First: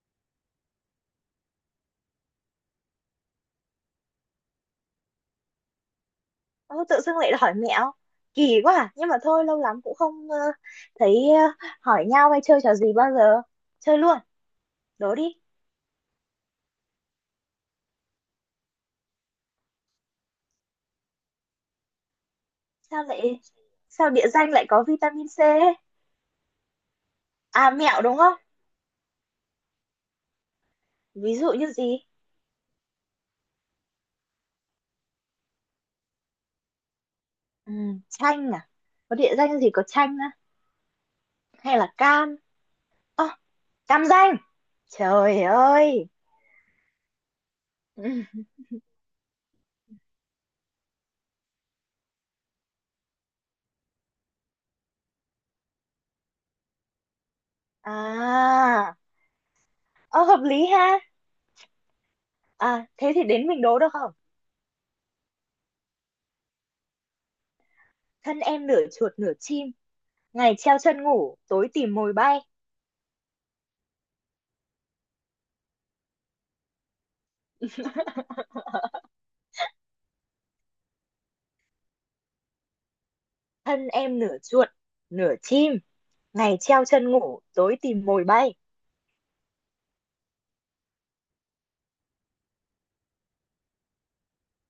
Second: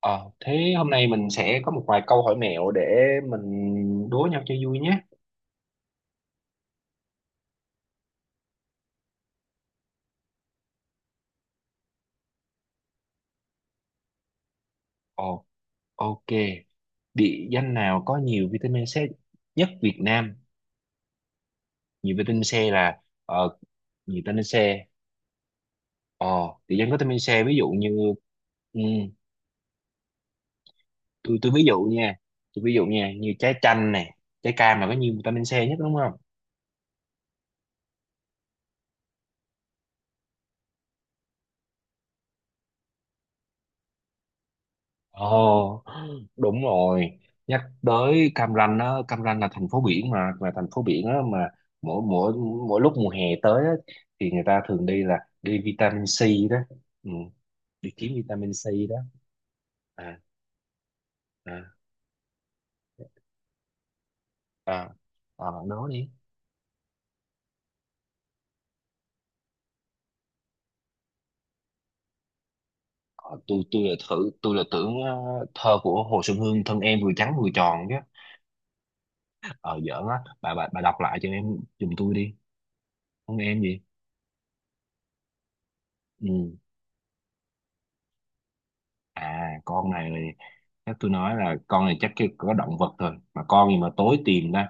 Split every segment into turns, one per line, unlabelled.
Ờ, thế hôm nay mình sẽ có một vài câu hỏi mẹo để mình đố nhau cho vui nhé.
Ô, tự dưng lại hỏi mẹo kỳ quá à. Nhưng mà thôi, lâu lắm cũng không thấy hỏi nhau hay chơi trò gì bao giờ. Chơi luôn, đố đi.
Ồ, ok. Địa danh nào có nhiều vitamin C nhất Việt Nam? Nhiều vitamin C là
sao lại
ờ,
sao
nhiều
địa
vitamin
danh
C.
lại có vitamin C ấy?
ờ Địa danh có vitamin C ví dụ
À, mẹo
như
đúng không?
ừ,
Ví
tôi
dụ
ví
như
dụ
gì?
nha. Tôi ví dụ nha, như trái chanh nè, trái cam là có nhiều vitamin C nhất đúng không?
Ừ, chanh à? Có địa danh gì có chanh á, hay là cam? Ơ, cam danh. Trời
Ồ,
ơi.
Đúng rồi, nhắc
Ừ.
tới Cam Ranh á. Cam Ranh là thành phố biển mà, là thành phố biển á mà mỗi mỗi mỗi lúc mùa hè tới á, thì người ta thường đi là đi vitamin C đó, ừ, đi kiếm vitamin
À
C đó. À
ờ, hợp lý ha.
à
À, thế thì đến mình đố được không?
à. À, nói đi.
Thân em nửa chuột nửa chim, ngày treo chân ngủ tối tìm mồi bay.
Tôi là thử, tôi là tưởng thơ của Hồ Xuân Hương thân em vừa trắng vừa tròn chứ. Ờ Giỡn á, bà đọc lại cho em giùm tôi đi, thân em gì?
Thân em nửa chuột nửa chim,
Ừ.
ngày treo chân ngủ tối tìm mồi bay.
À, con này là chắc tôi nói là con này chắc cái có động vật thôi, mà con gì mà tối tìm ta,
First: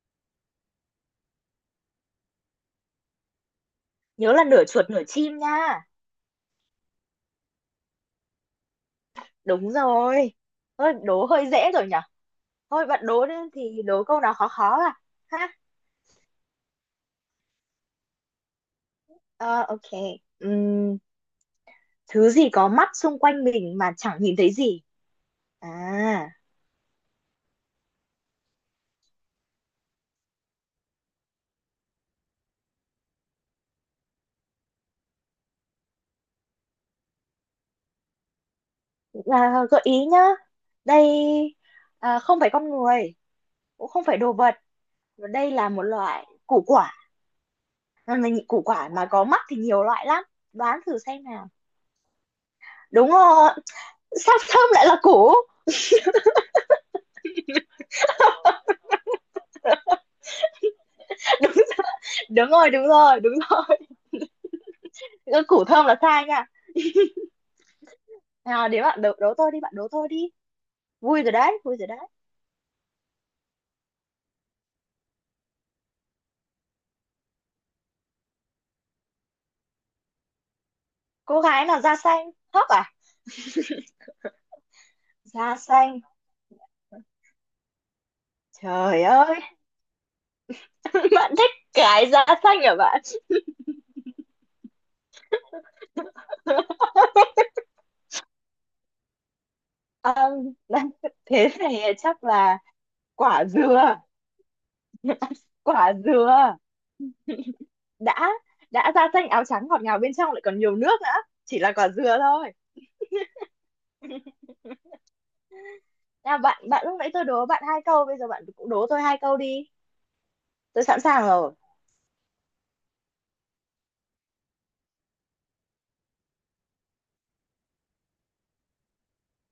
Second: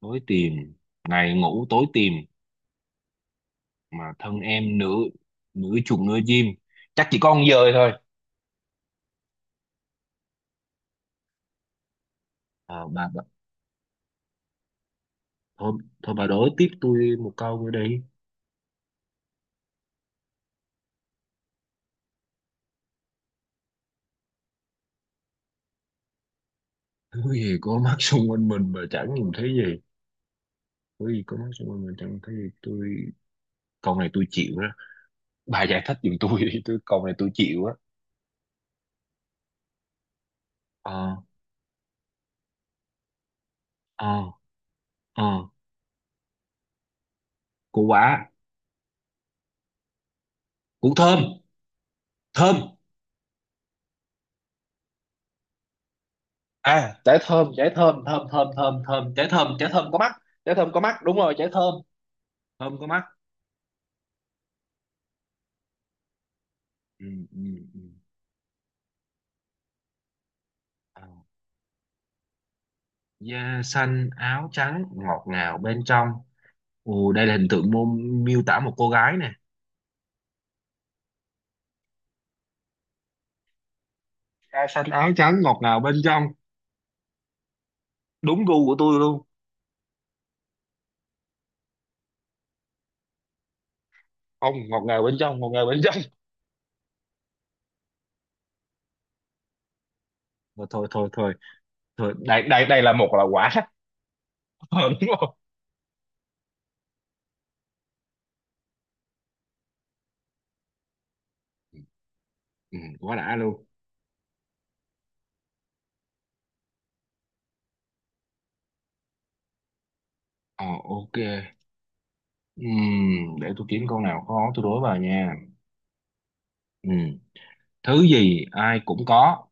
tối tìm, ngày ngủ tối tìm, mà
Nhớ
thân
là nửa
em
chuột
nửa,
nửa chim
nửa
nha.
chuồng nửa chim, chắc chỉ con dơi thôi.
Đúng rồi. Thôi, đố hơi dễ rồi nhở. Thôi,
Ờ,
bạn
bà
đố đi thì đố câu nào khó khó à. Ha.
thôi thôi, bà đối tiếp tôi một câu nữa đi.
Ờ ok Ừm, Thứ gì có mắt xung quanh mình mà chẳng nhìn thấy gì? à,
Thứ gì có mắt xung quanh mình mà chẳng nhìn thấy gì? Thứ gì có mắt xung quanh mình chẳng nhìn thấy gì, tôi câu này tôi chịu đó, bà giải thích giùm tôi đi, tôi câu này tôi chịu á.
à gợi ý nhá. Đây.
Ờ.
À, không phải con người, cũng không
Ờ.
phải đồ vật. Và
Ờ.
đây là một loại
Củ quả.
củ quả mà có mắt thì nhiều loại lắm. Đoán
Củ
thử
thơm.
xem nào.
Thơm.
Đúng rồi. Sao thơm lại là củ?
À, trái thơm, trái thơm, thơm thơm thơm thơm, trái thơm, trái thơm có mắt, trái thơm có mắt, đúng rồi, trái
Đúng,
thơm,
đúng rồi,
thơm
đúng
có mắt.
rồi, đúng rồi. Củ thơm là sai nha.
Ừ, ừ, ừ.
Nào, đến bạn đấu tôi đi, bạn đấu tôi đi.
À,
Vui rồi đấy, vui rồi đấy.
da xanh áo trắng ngọt ngào bên trong. Ồ, đây là hình tượng mô, miêu tả một cô gái nè.
Cô gái nào da xanh thóc à?
Da xanh áo trắng
Da
ngọt ngào bên
xanh?
trong, đúng gu của tôi
Trời
luôn.
ơi. Bạn thích cái da xanh hả bạn?
Không, ngọt ngào bên trong, ngọt ngào bên trong.
Ờm,
Thôi thôi thôi thôi,
Thế này
thôi
chắc
đây
là.
đây đây là một là
Quả
quả
dừa.
Ờ, đúng rồi.
Quả dừa. Đã đã da xanh áo trắng ngọt ngào bên trong, lại còn nhiều nước nữa, chỉ là quả dừa thôi.
Ừ, quá đã luôn.
Nào bạn bạn, lúc nãy tôi đố bạn hai câu, bây giờ bạn cũng đố tôi hai câu đi.
Ờ,
Tôi sẵn
ok.
sàng rồi.
Ừm, để tôi kiếm câu nào khó tôi đối vào nha. Ừ. Thứ gì ai cũng có,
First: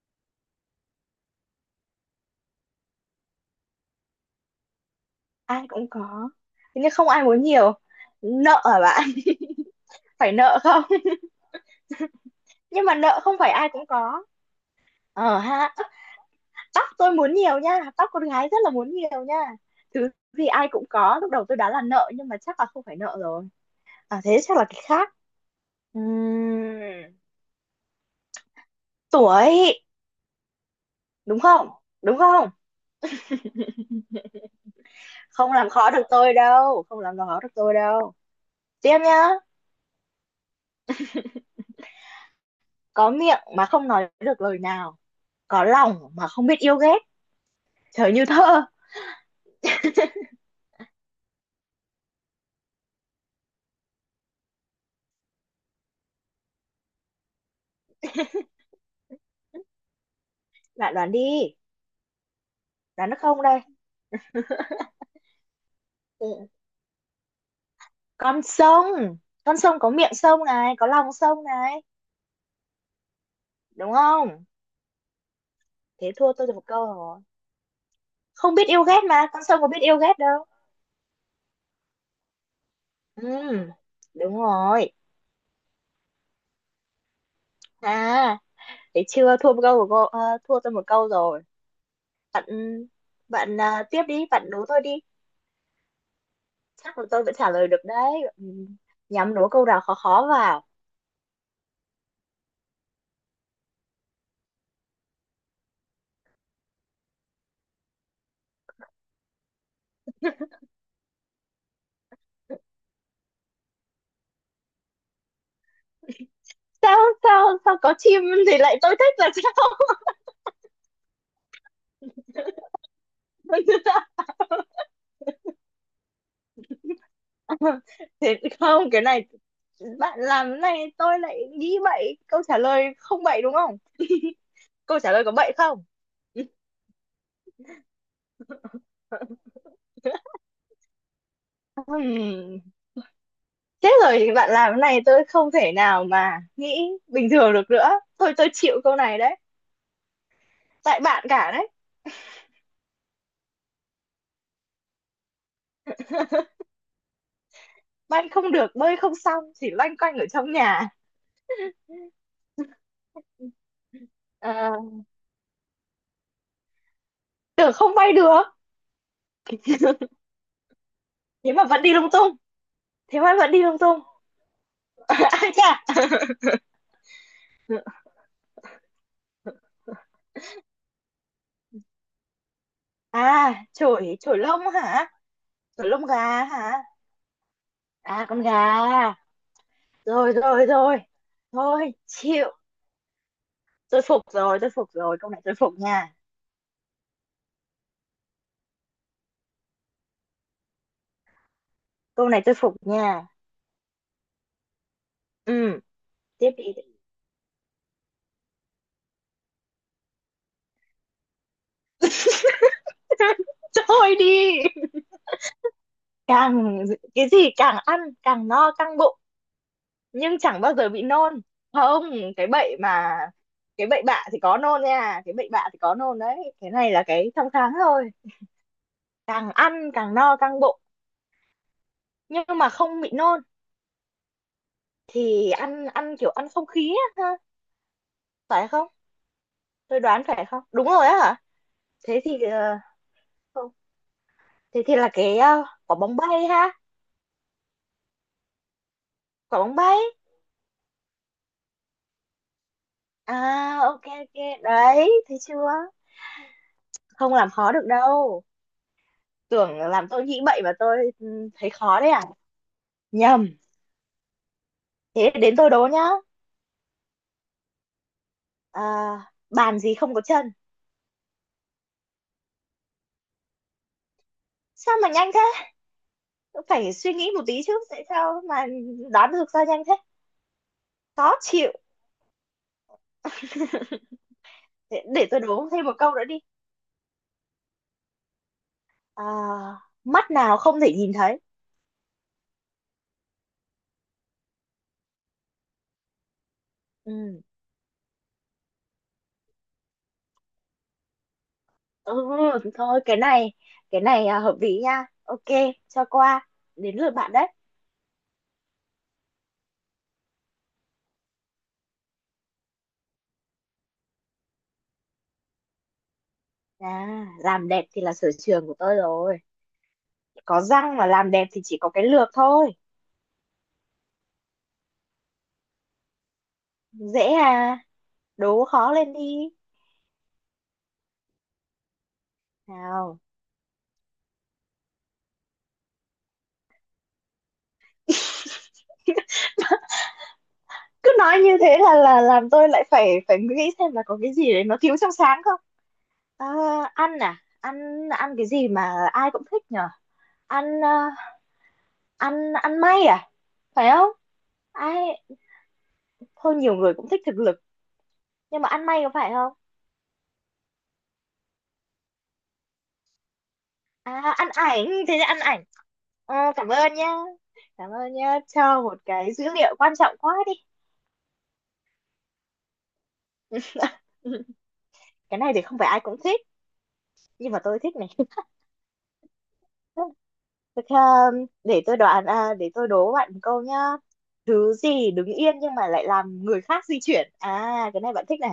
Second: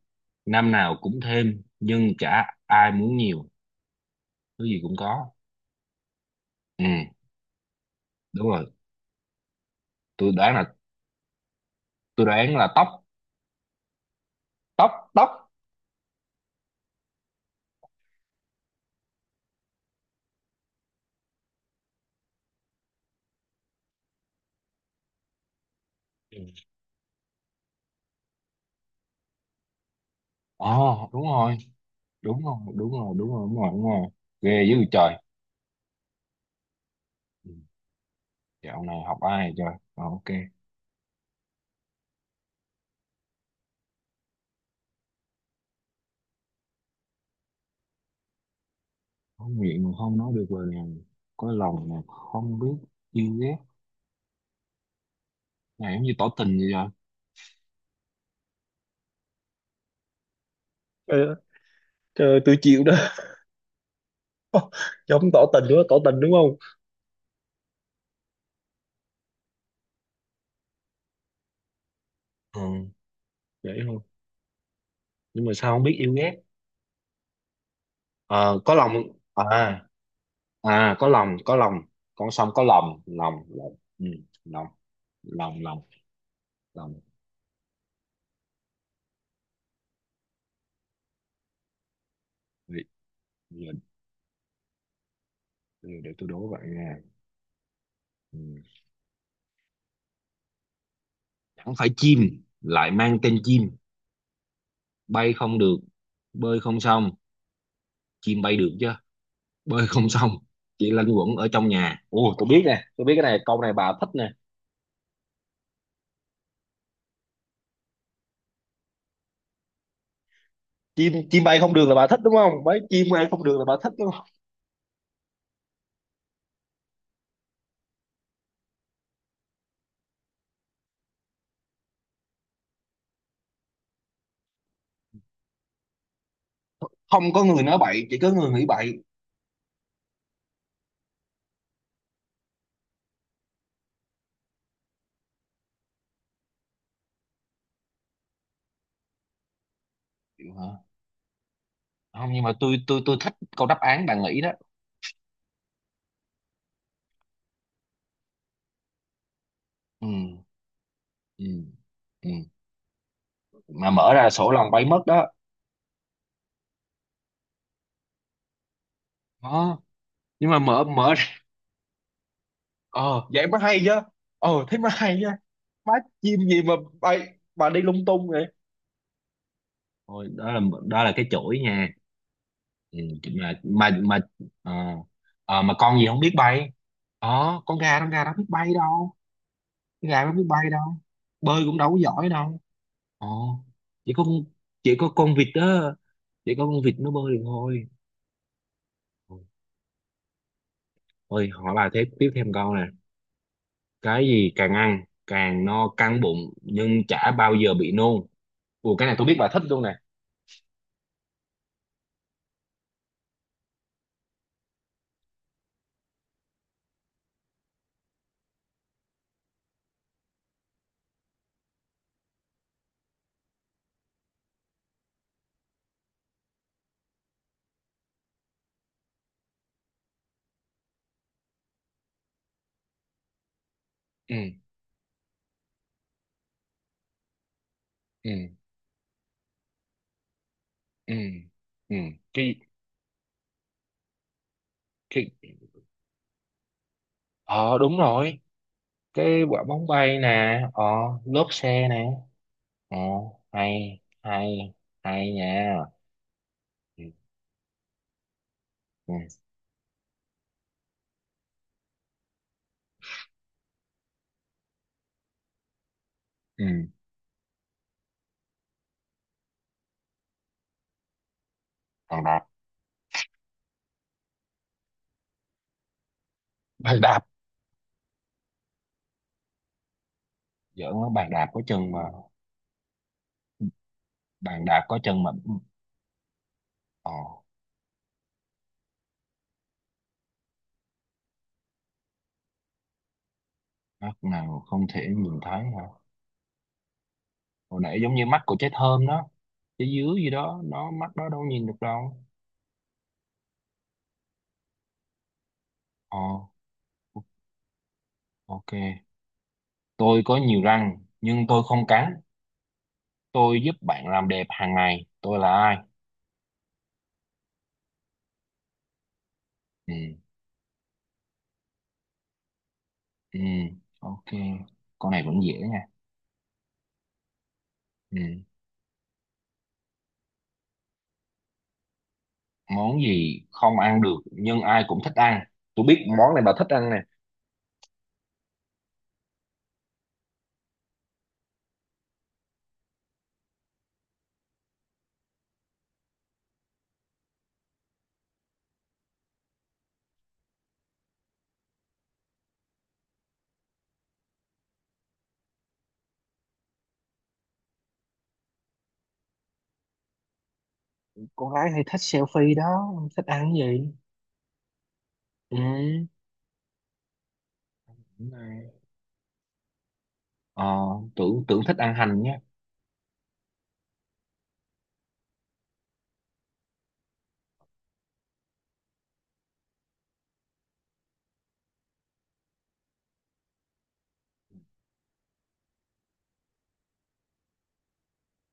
năm nào cũng thêm nhưng chả ai muốn nhiều? Thứ gì cũng có.
Ai cũng có, thế
Ừ,
nhưng không ai muốn nhiều.
đúng
Nợ
rồi.
hả bạn?
Tôi
Phải
đoán
nợ
là,
không?
tôi đoán là
Nhưng mà
tóc.
nợ không phải ai cũng có.
Tóc,
Ờ
tóc.
ha. Tóc tôi muốn nhiều nha, tóc con gái rất là muốn nhiều nha. Thứ gì ai cũng có, lúc đầu tôi đoán là nợ, nhưng mà chắc là không phải nợ rồi. À, thế chắc là cái khác.
Ừ.
Ừm, Tuổi.
Đúng
Đúng
rồi
không, đúng
đúng
không?
rồi đúng rồi đúng rồi đúng rồi đúng rồi, ghê dữ trời.
Không làm khó được tôi đâu, không làm khó được
Ừ,
tôi đâu.
dạo này
Tiếp
học
nhá.
ai trời. Ờ, ok.
Có miệng mà không nói được lời nào, có lòng mà không biết yêu ghét. Trời, như thơ.
Có miệng mà không nói được lời nào, có lòng mà không biết yêu ghét, này giống như tỏ tình vậy trời.
Bạn đoán
Ờ,
đi.
trời, tôi chịu đó.
Đoán được không đây?
Giống tỏ tình đúng không, tỏ tình đúng
Ừ,
không?
con sông. Con sông có miệng sông này, có lòng sông này.
Ừ, vậy
Đúng
thôi,
không?
nhưng mà sao không biết yêu
Thế thua
ghét?
tôi được một câu rồi. Không
Ờ,
biết
có
yêu
lòng.
ghét mà, con
À,
sông có biết yêu ghét đâu.
à có lòng, có lòng, con sông có lòng,
Ừ,
lòng lòng ừ,
đúng
lòng,
rồi.
lòng lòng, lòng.
À, thế chưa thua một câu của cô, thua tôi một câu rồi. bạn
để,
bạn à, tiếp đi, bạn đố tôi đi.
để tôi đố bạn nha.
Chắc là tôi vẫn trả lời được đấy.
Ừ.
Ừ, nhắm đố câu nào khó khó vào.
Không phải chim lại mang tên chim, bay không được, bơi không xong. Chim bay được chứ, bơi không xong, chỉ lanh quẩn ở trong nhà. Ồ, tôi biết nè, tôi biết cái này, câu này bà thích nè.
Sao sao sao có chim thì lại tôi thích là sao?
Chim, chim bay không được là bà thích đúng không, mấy chim bay không được
Tôi
là bà
chưa
thích
sao?
đúng không?
Thế không, cái này bạn làm cái này tôi lại nghĩ bậy. Câu trả lời không bậy đúng không? Câu trả lời có bậy không?
Không có người nói bậy, chỉ có người nghĩ bậy.
Ừm, Thế rồi thì bạn làm cái này tôi không thể nào mà nghĩ bình thường được nữa. Thôi, tôi chịu câu này đấy.
Chịu hả?
Tại bạn cả đấy.
Không nhưng mà tôi thích câu đáp án bạn nghĩ đó.
Bạn không được, bơi không xong, chỉ loanh
Ừ,
quanh ở trong nhà.
ừ, ừ, mà mở ra sổ lòng
À,
bay mất đó.
tưởng không bay được,
Đó, nhưng mà mở mở ra-
thế mà vẫn đi lung tung. Thế
Ờ
mà
vậy
vẫn
mới
đi lung
hay chứ.
tung.
Ờ thế mới hay chứ.
Ai
Má,
chà.
chim gì mà bay bà đi lung tung vậy. Thôi đó là, đó là cái chuỗi nha. Ừ, mà
À,
mà
chổi,
mà
chổi lông
ờ,
hả?
ờ, mà
Chổi
con
lông
gì không biết
gà
bay.
hả?
Ờ con gà, con
À,
gà đâu
con
biết
gà.
bay đâu, con gà đâu
Rồi,
biết bay
rồi,
đâu,
rồi.
bơi cũng đâu
Thôi
có giỏi
chịu.
đâu. Ờ,
Tôi
chỉ
phục
có con,
rồi, tôi phục
chỉ có
rồi, câu
con
này
vịt
tôi
đó,
phục nha,
chỉ có con vịt nó bơi được thôi. Thôi hỏi bà thế,
câu
tiếp
này
thêm
tôi
câu
phục
nè.
nha.
Cái gì càng ăn càng
Ừ,
no căng
tiếp
bụng
đi.
nhưng chả bao giờ bị nôn? Ủa cái này tôi biết bà thích luôn nè.
Thôi đi. càng cái gì càng ăn càng no căng bụng nhưng chẳng bao giờ bị nôn? Không, cái bệnh mà cái bệnh bạ thì có nôn nha, cái bệnh bạ thì có nôn đấy, cái này là cái trong tháng thôi. Càng ăn càng no căng bụng nhưng mà không bị nôn?
Ừ,
Thì ăn ăn kiểu ăn không khí á ha.
ừ,
Phải không? Tôi đoán phải không, đúng rồi
ừ,
á hả?
ừ,
Thế thì
cái,
không, thế thì là
cái.
cái quả bóng bay ha.
Ờ đúng rồi, cái
Quả
quả
bóng
bóng
bay.
bay nè, ờ lốp xe nè. Ờ,
À,
hay.
ok, ok.
Hay
Đấy
hay
thấy chưa?
nha. Ừ.
Không làm khó được đâu.
Ừ.
Tưởng làm tôi nghĩ bậy mà tôi thấy khó đấy à? Nhầm. Thế đến tôi đố nhá.
Ừ.
À, bàn gì không có chân?
Bàn đạp.
Sao mà nhanh thế? Phải
Bàn
suy
đạp.
nghĩ một tí chứ, tại sao mà? Đoán được sao nhanh thế?
Giỡn nó bàn
Khó
đạp có
chịu.
chân mà, bàn đạp có
để,
chân
để
mà.
tôi
Ừ.
đố thêm một câu nữa đi.
Ờ.
À, mắt nào không thể nhìn thấy?
Mắt nào không thể nhìn thấy hả?
Ừ.
Hồi nãy giống như mắt của trái thơm đó, trái dứa gì đó nó mắt đó đâu nhìn được
Ừ,
đâu.
thôi cái này. Cái này à, hợp lý nha, ok cho
Ờ,
qua. Đến lượt bạn đấy.
ok. Tôi có nhiều răng nhưng tôi không cắn, tôi giúp bạn làm đẹp hàng ngày, tôi là ai?
À, làm đẹp thì là sở trường của tôi rồi.
Ừ.
Có răng mà làm đẹp thì chỉ có cái lược thôi.
Ừ, ok, con này vẫn dễ nha.
Dễ à?
Ừ.
Đố khó lên đi.
Món
Nào.
gì không ăn được nhưng ai cũng thích ăn? Tôi biết món này bà thích ăn nè.
Cứ nói như thế là làm tôi lại phải phải nghĩ xem là có cái gì đấy nó thiếu trong sáng không? À, ăn à, ăn ăn cái gì mà ai cũng thích nhở? Ăn à, ăn ăn may à? Phải không? Ai, thôi nhiều người cũng thích thực lực, nhưng mà ăn may có phải không?
Con gái hay thích selfie đó thích ăn cái gì?
À, ăn ảnh, thế thì ăn
Ừ,
ảnh. Ờ, cảm ơn nhá. Cảm ơn
đúng
nhá,
rồi.
cho một cái dữ liệu quan trọng quá đi.
Ờ, tưởng tưởng thích ăn hành nhé.
Cái này thì không phải ai cũng thích, nhưng mà tôi thích này. Thế để tôi đố bạn một câu nhá. Thứ gì đứng yên nhưng mà lại làm người khác di chuyển? À, cái này bạn thích này.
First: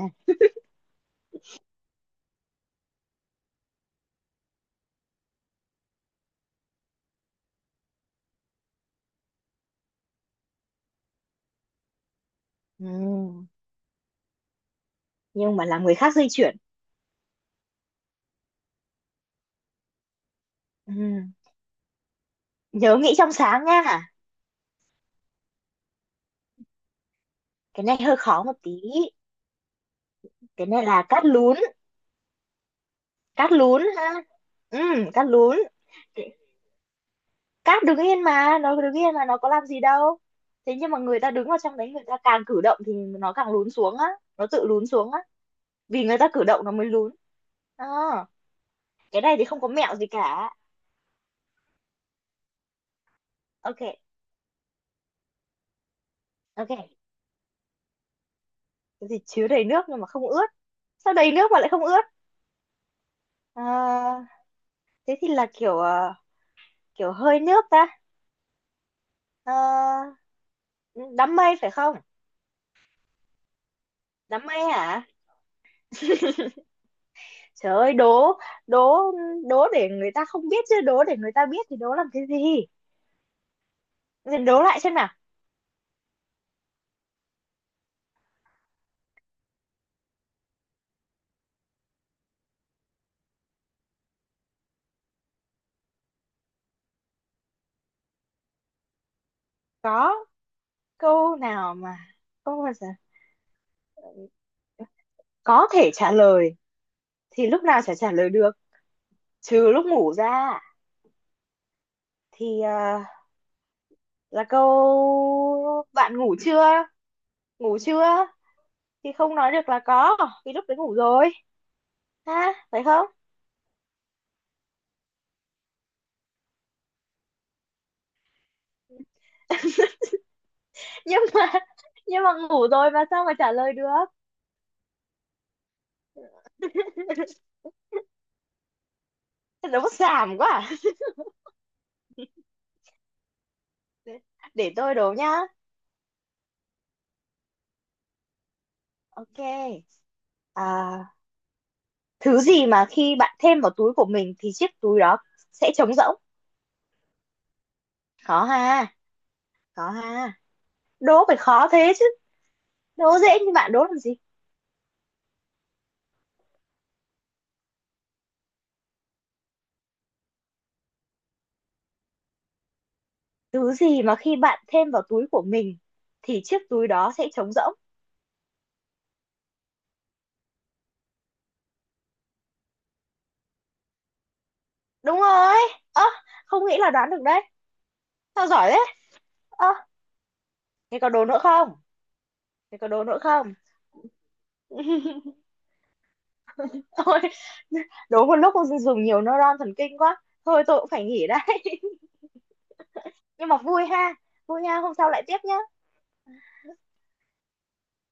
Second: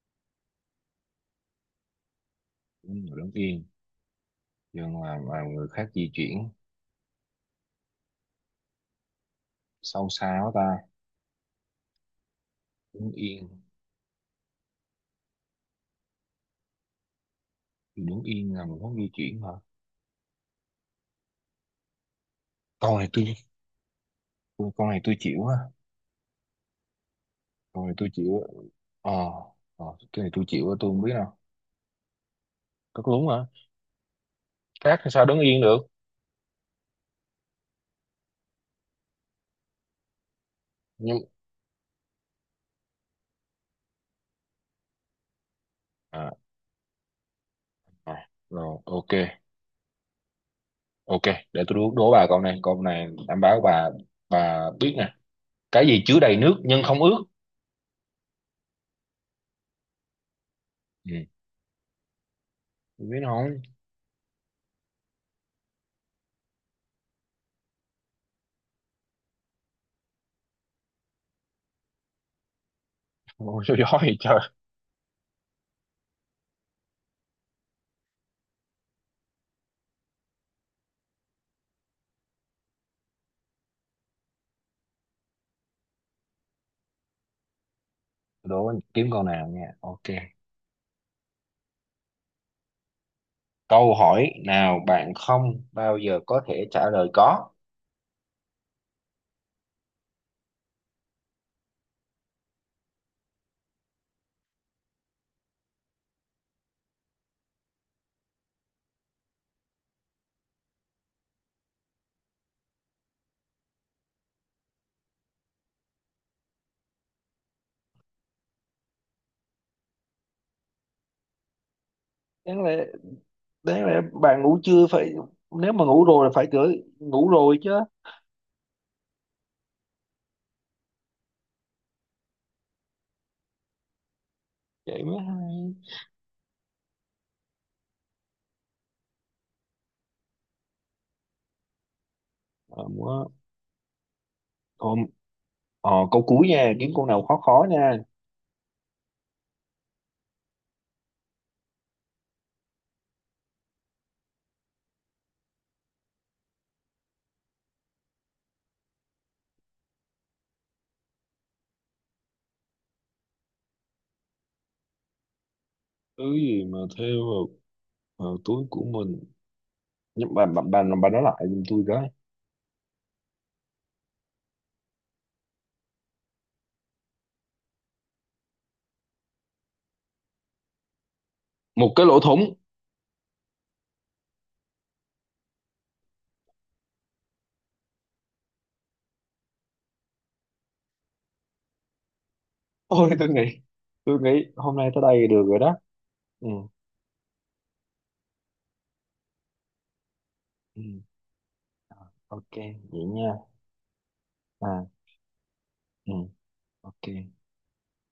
Đúng rồi, đứng yên nhưng mà người khác di chuyển, sâu xa quá ta. Đứng yên,
Ừm, nhưng mà làm người khác di chuyển.
thì đứng yên là một hướng di chuyển hả?
Ừm,
Con
Nhớ
này
nghĩ trong
tôi,
sáng nha.
con này tôi chịu á,
Cái
con này
này
tôi
hơi
chịu
khó
á.
một tí.
Ờ. Ờ, cái này tôi
Cái
chịu á,
này
tôi không
là
biết đâu. Có đúng hả?
cát lún ha.
Cát thì sao
Cát
đứng
lún.
yên được?
Cát đứng yên, mà nó đứng yên mà nó có làm gì đâu. Thế nhưng mà người
Nhưng.
ta đứng vào trong đấy, người ta càng cử động thì nó càng lún xuống á. Nó tự lún xuống á. Vì người ta
À,
cử động nó mới lún. Ờ,
à rồi ok.
cái này thì không có mẹo gì cả.
Ok, để tôi đố, đố bà câu này, câu này đảm bảo bà
Ok,
bà biết nè. Cái gì chứa đầy nước nhưng
ok.
không ướt?
Cái gì chứa đầy nước nhưng mà không ướt? Sao
Ừ.
đầy nước mà lại không ướt?
Tôi biết không.
Ờ, thế thì là kiểu hơi nước ta. Ờ, đám mây phải không?
Ôi, sao gió vậy trời.
Đám mây hả? Trời ơi, đố, đố, đố để người ta không biết chứ, đố để người ta biết thì đố làm cái gì? Đố lại xem nào.
Đố kiếm câu nào nha, ok. Câu hỏi nào bạn không bao giờ có thể trả lời có?
Có câu nào mà không bao giờ có thể trả lời? Thì lúc nào chả trả lời được, trừ lúc ngủ ra, thì là câu bạn ngủ chưa? Ngủ chưa? Thì không nói được là có, vì lúc đấy ngủ rồi, ha
Đáng
phải
lẽ
không?
đấy mà bạn ngủ chưa phải, nếu mà ngủ rồi là phải gửi ngủ rồi chứ.
nhưng mà nhưng mà ngủ rồi mà sao mà trả lời được?
Vậy mới hay.
Đố xàm quá à.
Ờ, quá.
Để
Ồ,
tôi đố nhá.
ờ, câu cuối nha, kiếm câu nào khó khó nha.
Ok. À, thứ gì mà khi bạn thêm vào túi của mình thì chiếc túi đó sẽ trống rỗng? Có ha, có ha? Đố phải khó thế chứ, đố dễ như bạn đố làm gì.
Thứ gì mà theo vào, vào túi của mình, nhưng bà nói lại giùm tôi cái.
Thứ gì mà khi bạn thêm vào túi của mình thì chiếc túi đó sẽ trống rỗng?
Một cái lỗ thủng.
Đúng rồi. Ơ, không nghĩ là đoán được đấy. Sao giỏi thế? Ơ, thế có đố nữa không, thế có đố
Ôi
nữa
tôi
không?
nghĩ, tôi nghĩ hôm nay tới đây được rồi đó. Ừ.
Thôi, đố một lúc không dùng nhiều neuron thần kinh quá, thôi tôi
Ừ,
cũng phải nghỉ đây.
ok, vậy nha.
Nhưng mà vui ha. Vui nha,
À,
hôm sau lại tiếp nhá.
ừ, ok.